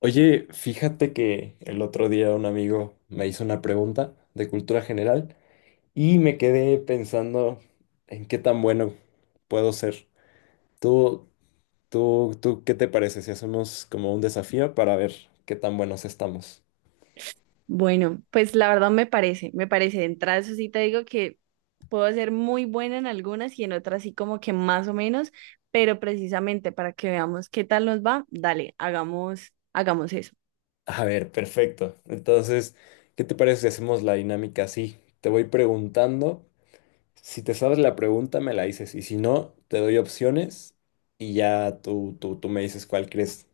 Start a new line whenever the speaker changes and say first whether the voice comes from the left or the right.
left: Oye, fíjate que el otro día un amigo me hizo una pregunta de cultura general y me quedé pensando en qué tan bueno puedo ser. Tú, tú, ¿qué te parece si hacemos como un desafío para ver qué tan buenos estamos?
right: Bueno, pues la verdad me parece. De entrada, eso sí te digo que puedo ser muy buena en algunas y en otras sí como que más o menos, pero precisamente para que veamos qué tal nos va, dale, hagamos eso.
left: A ver, perfecto. Entonces, ¿qué te parece si hacemos la dinámica así? Te voy preguntando, si te sabes la pregunta me la dices y si no, te doy opciones y ya tú me dices cuál crees,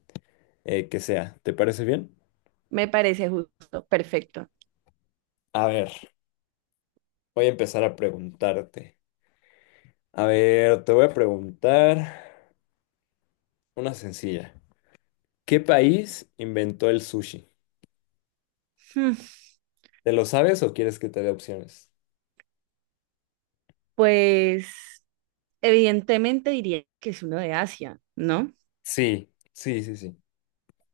left: que sea. ¿Te parece bien?
right: Me parece justo, perfecto.
left: A ver, voy a empezar a preguntarte. A ver, te voy a preguntar una sencilla. ¿Qué país inventó el sushi?
right: Hmm,
left: ¿Te lo sabes o quieres que te dé opciones?
right: Pues evidentemente diría que es uno de Asia, ¿no?
left: Sí, sí, sí, sí.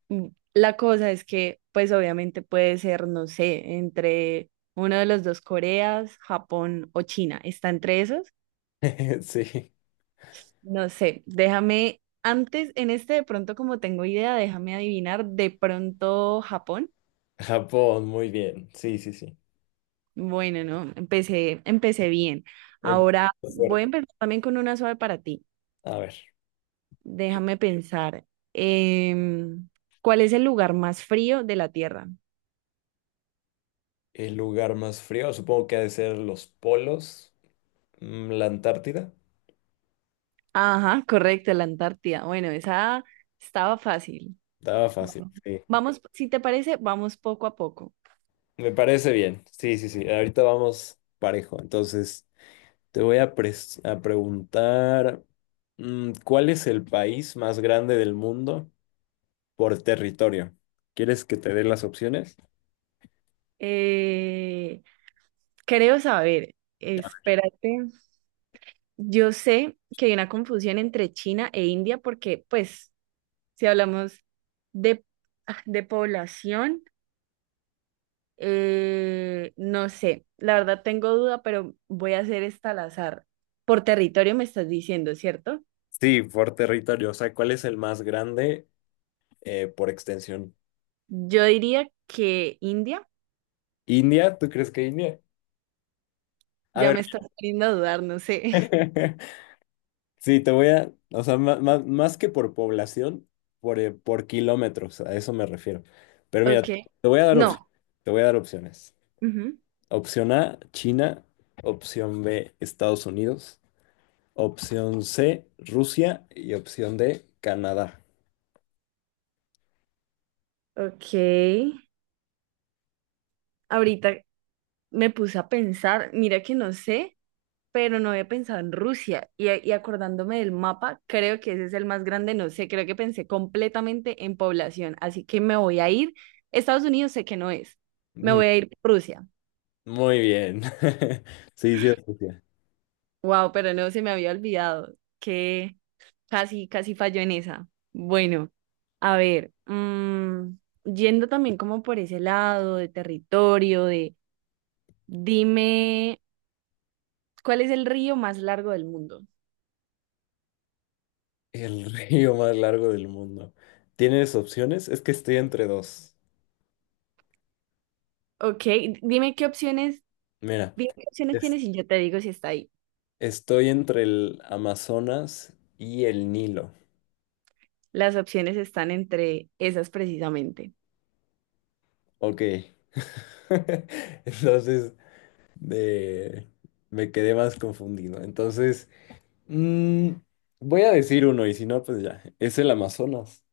right: Mm, la cosa es que, pues obviamente puede ser, no sé, entre uno de los dos Coreas, Japón o China. ¿Está entre esos?
left: Sí,
right: No sé, déjame, antes, en este de pronto como tengo idea, déjame adivinar, de pronto Japón.
left: Japón, muy bien. Sí, sí, sí.
right: Bueno, no, empecé bien.
left: Em-
right: Ahora voy
left: fuerte.
right: a empezar también con una suave para ti.
left: A ver,
right: Déjame pensar, em, ¿cuál es el lugar más frío de la Tierra?
left: el lugar más frío supongo que ha de ser los polos, la Antártida.
right: Ajá, correcto, la Antártida. Bueno, esa estaba fácil.
left: Estaba fácil,
right: Vamos,
left: sí.
right: vamos, si te parece, vamos poco a poco.
left: Me parece bien. Sí, sí, sí. Ahorita vamos parejo. Entonces, te voy a preguntar, ¿cuál es el país más grande del mundo por territorio? ¿Quieres que te dé las opciones?
right: Eh, creo saber, espérate. Yo sé que hay una confusión entre China e India porque, pues, si hablamos de, de población, no sé, la verdad tengo duda, pero voy a hacer esta al azar. Por territorio me estás diciendo, ¿cierto?
left: Sí, por territorio. O sea, ¿cuál es el más grande, por extensión?
right: Yo diría que India,
left: ¿India? ¿Tú crees que India? A
right: ya
left: ver.
right: me estás poniendo a dudar, no sé.
left: Sí, te voy a, o sea, más, que por población, por kilómetros, a eso me refiero. Pero mira,
right: Ok,
left: te voy a dar opciones.
right: no.
left: Te voy a dar opciones.
right: Ujú.
left: Opción A, China. Opción B, Estados Unidos. Opción C, Rusia. Y opción D, Canadá.
right: Ok, ahorita me puse a pensar, mira que no sé, pero no había pensado en Rusia. Y acordándome del mapa, creo que ese es el más grande, no sé, creo que pensé completamente en población, así que me voy a ir. Estados Unidos sé que no es, me
left: Mm,
right: voy a ir por Rusia.
left: Muy bien. Sí, sí, es Rusia.
right: Wow, pero no, se me había olvidado que casi, casi falló en esa. Bueno, a ver, yendo también como por ese lado de territorio, de dime, ¿cuál es el río más largo del mundo?
left: El río más largo del mundo. ¿Tienes opciones? Es que estoy entre dos.
right: Ok, dime qué opciones
left: Mira,
right: Dime qué opciones
left: es-
right: tienes y yo te digo si está ahí.
left: estoy entre el Amazonas y el Nilo.
right: Las opciones están entre esas precisamente.
left: Ok. Entonces, de- me quedé más confundido. Entonces, mm, voy a decir uno y si no, pues ya. Es el Amazonas.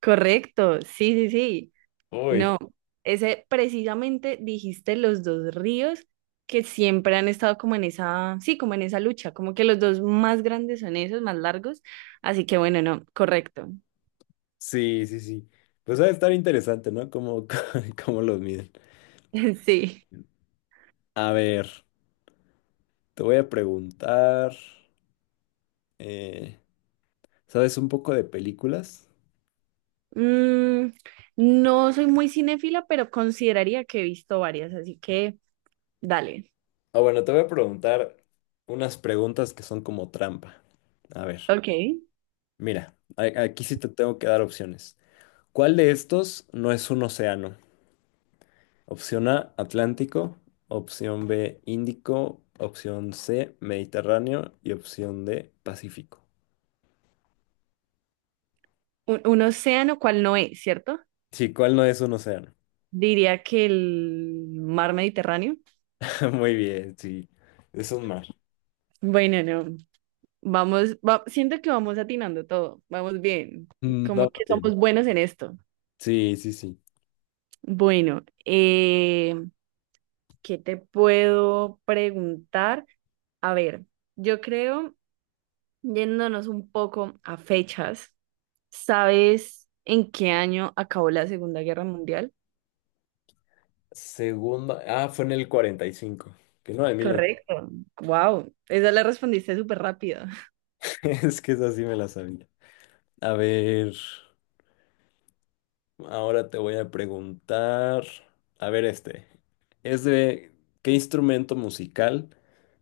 right: Correcto, sí, sí, sí.
left: Uy.
right: No, ese precisamente dijiste los dos ríos que siempre han estado como en esa, sí, como en esa lucha, como que los dos más grandes son esos, más largos. Así que bueno, no, correcto.
left: Sí, sí, sí. Pues va a estar interesante, ¿no? Cómo, cómo los miden.
right: Sí.
left: A ver, te voy a preguntar, eh, ¿sabes un poco de películas?
right: Mm, no soy muy cinéfila, pero consideraría que he visto varias, así que dale.
left: Ah, bueno, te voy a preguntar unas preguntas que son como trampa. A ver,
right: Ok.
left: mira, aquí sí te tengo que dar opciones. ¿Cuál de estos no es un océano? Opción A, Atlántico. Opción B, Índico. Opción C, Mediterráneo. Y opción D, Pacífico.
right: Un océano, ¿cuál no es, cierto?
left: Sí, ¿cuál no es un océano?
right: Diría que el mar Mediterráneo.
left: Muy bien, sí. Es un mar.
right: Bueno, no. Vamos, siento que vamos atinando todo. Vamos bien. Como
left: Vamos
right: que
left: bien.
right: somos buenos en esto.
left: Sí, sí, sí.
right: Bueno, ¿qué te puedo preguntar? A ver, yo creo, yéndonos un poco a fechas, ¿sabes en qué año acabó la Segunda Guerra Mundial?
left: Segundo. Ah, fue en el 45, que no, en 1900.
right: Correcto. Wow, esa la respondiste súper rápido.
left: Es que esa sí me la sabía. A ver. Ahora te voy a preguntar. A ver, este. Es de. ¿Qué instrumento musical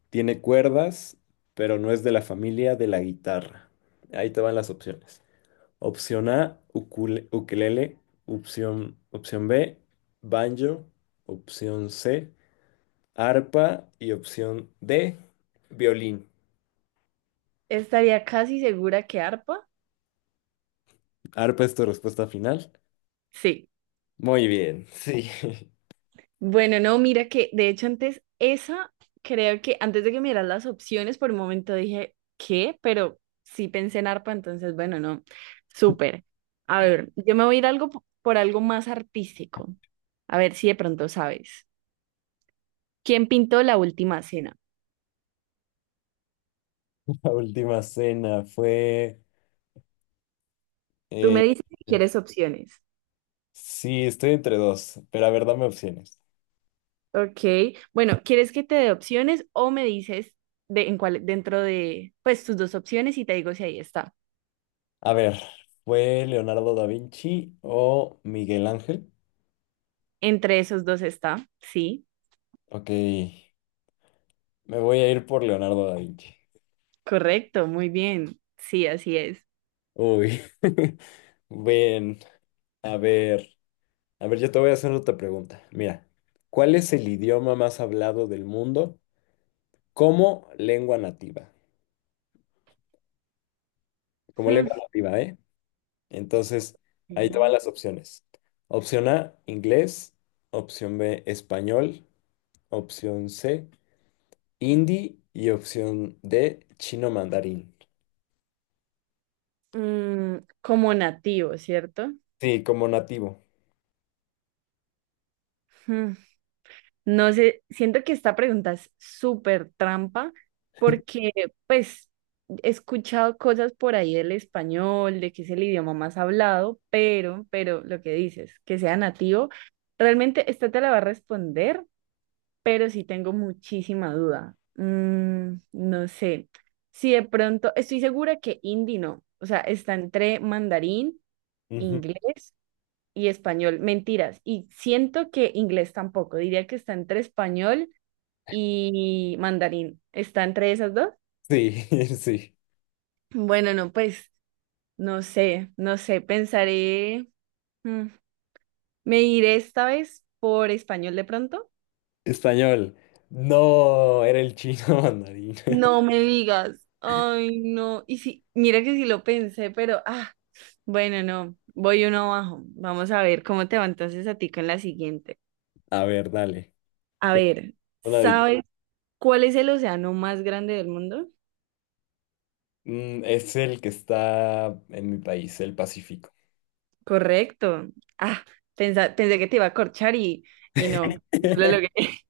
left: tiene cuerdas, pero no es de la familia de la guitarra? Ahí te van las opciones. Opción A, ukelele. Opción B, banjo. Opción C, arpa. Y opción D, violín.
right: Estaría casi segura que arpa.
left: ¿Arpa es tu respuesta final?
right: Sí.
left: Muy bien, sí.
right: Bueno, no, mira que de hecho antes esa, creo que antes de que miras las opciones, por un momento dije, ¿qué? Pero sí pensé en arpa, entonces bueno, no, súper. A ver, yo me voy a ir algo por algo más artístico. A ver si de pronto sabes. ¿Quién pintó la última cena?
left: La última cena fue,
right: Tú me
left: eh,
right: dices si quieres opciones.
left: sí, estoy entre dos, pero a ver, dame opciones.
right: Ok, bueno, ¿quieres que te dé opciones o me dices de, en cuál, dentro de, pues, tus dos opciones y te digo si ahí está?
left: A ver, ¿fue Leonardo da Vinci o Miguel Ángel?
right: Entre esos dos está, sí.
left: Ok, me voy a ir por Leonardo da Vinci.
right: Correcto, muy bien. Sí, así es.
left: Uy, bien, a ver, a ver, yo te voy a hacer otra pregunta. Mira, ¿cuál es el idioma más hablado del mundo, como lengua nativa, como
right: Hmm.
left: lengua nativa, eh? Entonces, ahí te van
right: Ok.
left: las opciones. Opción A, inglés. Opción B, español. Opción C, hindi. Y opción D, chino mandarín.
right: Mm, como nativo, ¿cierto?
left: Sí, como nativo.
right: Hmm. No sé, siento que esta pregunta es súper trampa porque pues he escuchado cosas por ahí del español, de que es el idioma más hablado, pero lo que dices, que sea nativo, realmente esta te la va a responder pero sí tengo muchísima duda. Mm, no sé. Si de pronto, estoy segura que hindi no. O sea, está entre mandarín,
left: Ujú.
right: inglés y español. Mentiras. Y siento que inglés tampoco. Diría que está entre español y mandarín. ¿Está entre esas dos?
left: Sí, sí.
right: Bueno, no, pues no sé, no sé. Pensaré. mm, me iré esta vez por español de pronto.
left: ¿Español? No, era el chino mandarín.
right: No me digas. Ay, no. Y sí, mira que sí lo pensé, pero ah, bueno, no. Voy uno abajo. Vamos a ver cómo te va entonces a ti con la siguiente.
left: A ver, dale.
right: A ver,
left: Una de-
right: ¿sabes cuál es el océano más grande del mundo?
left: Es el que está en mi país, el Pacífico.
right: Correcto. Ah, pensé que te iba a corchar y no, no lo logré.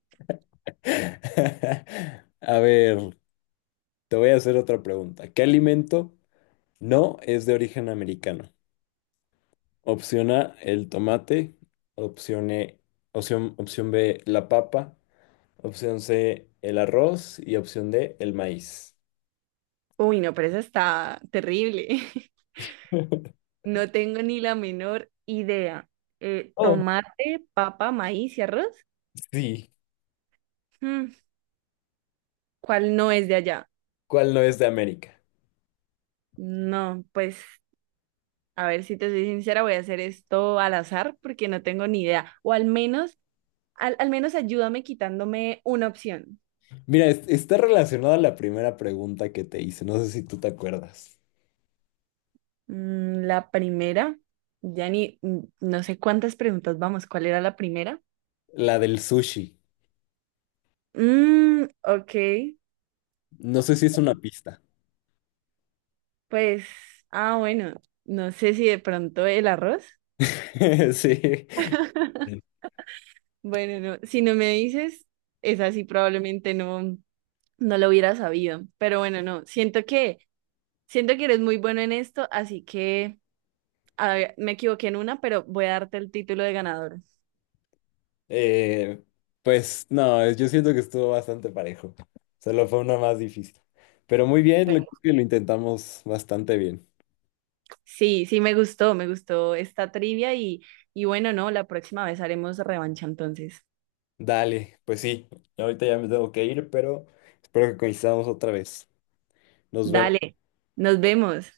left: A ver. Te voy a hacer otra pregunta. ¿Qué alimento no es de origen americano? Opción A, el tomate. Opción E- opción B, la papa. Opción C, el arroz. Y opción D, el maíz.
right: Uy, no, pero esa está terrible. No tengo ni la menor idea.
left: Oh,
right: Tomate, papa, maíz y arroz.
left: sí.
right: Mm, ¿cuál no es de allá?
left: ¿Cuál no es de América?
right: No, pues a ver si te soy sincera, voy a hacer esto al azar porque no tengo ni idea. O al menos, al menos ayúdame quitándome una opción.
left: Mira, está relacionada a la primera pregunta que te hice. No sé si tú te acuerdas.
right: Mm, la primera, ya ni, mm, no sé cuántas preguntas vamos, ¿cuál era la primera?
left: La del sushi.
right: Mm, ok,
left: No sé si es una pista.
right: pues, ah, bueno, no sé si de pronto el arroz.
left: Sí.
right: Bueno, no, si no me dices, es así, probablemente no, no lo hubiera sabido. Pero bueno, no, siento que eres muy bueno en esto, así que... A ver, me equivoqué en una, pero voy a darte el título de ganador.
left: Eh, pues no, yo siento que estuvo bastante parejo. Solo fue una más difícil. Pero muy bien,
right: Bueno,
left: creo que lo intentamos bastante bien.
right: sí, sí, me gustó esta trivia y bueno, no, la próxima vez haremos revancha entonces.
left: Dale, pues sí, ahorita ya me tengo que ir, pero espero que coincidamos otra vez. Nos vemos.
right: Dale, nos vemos.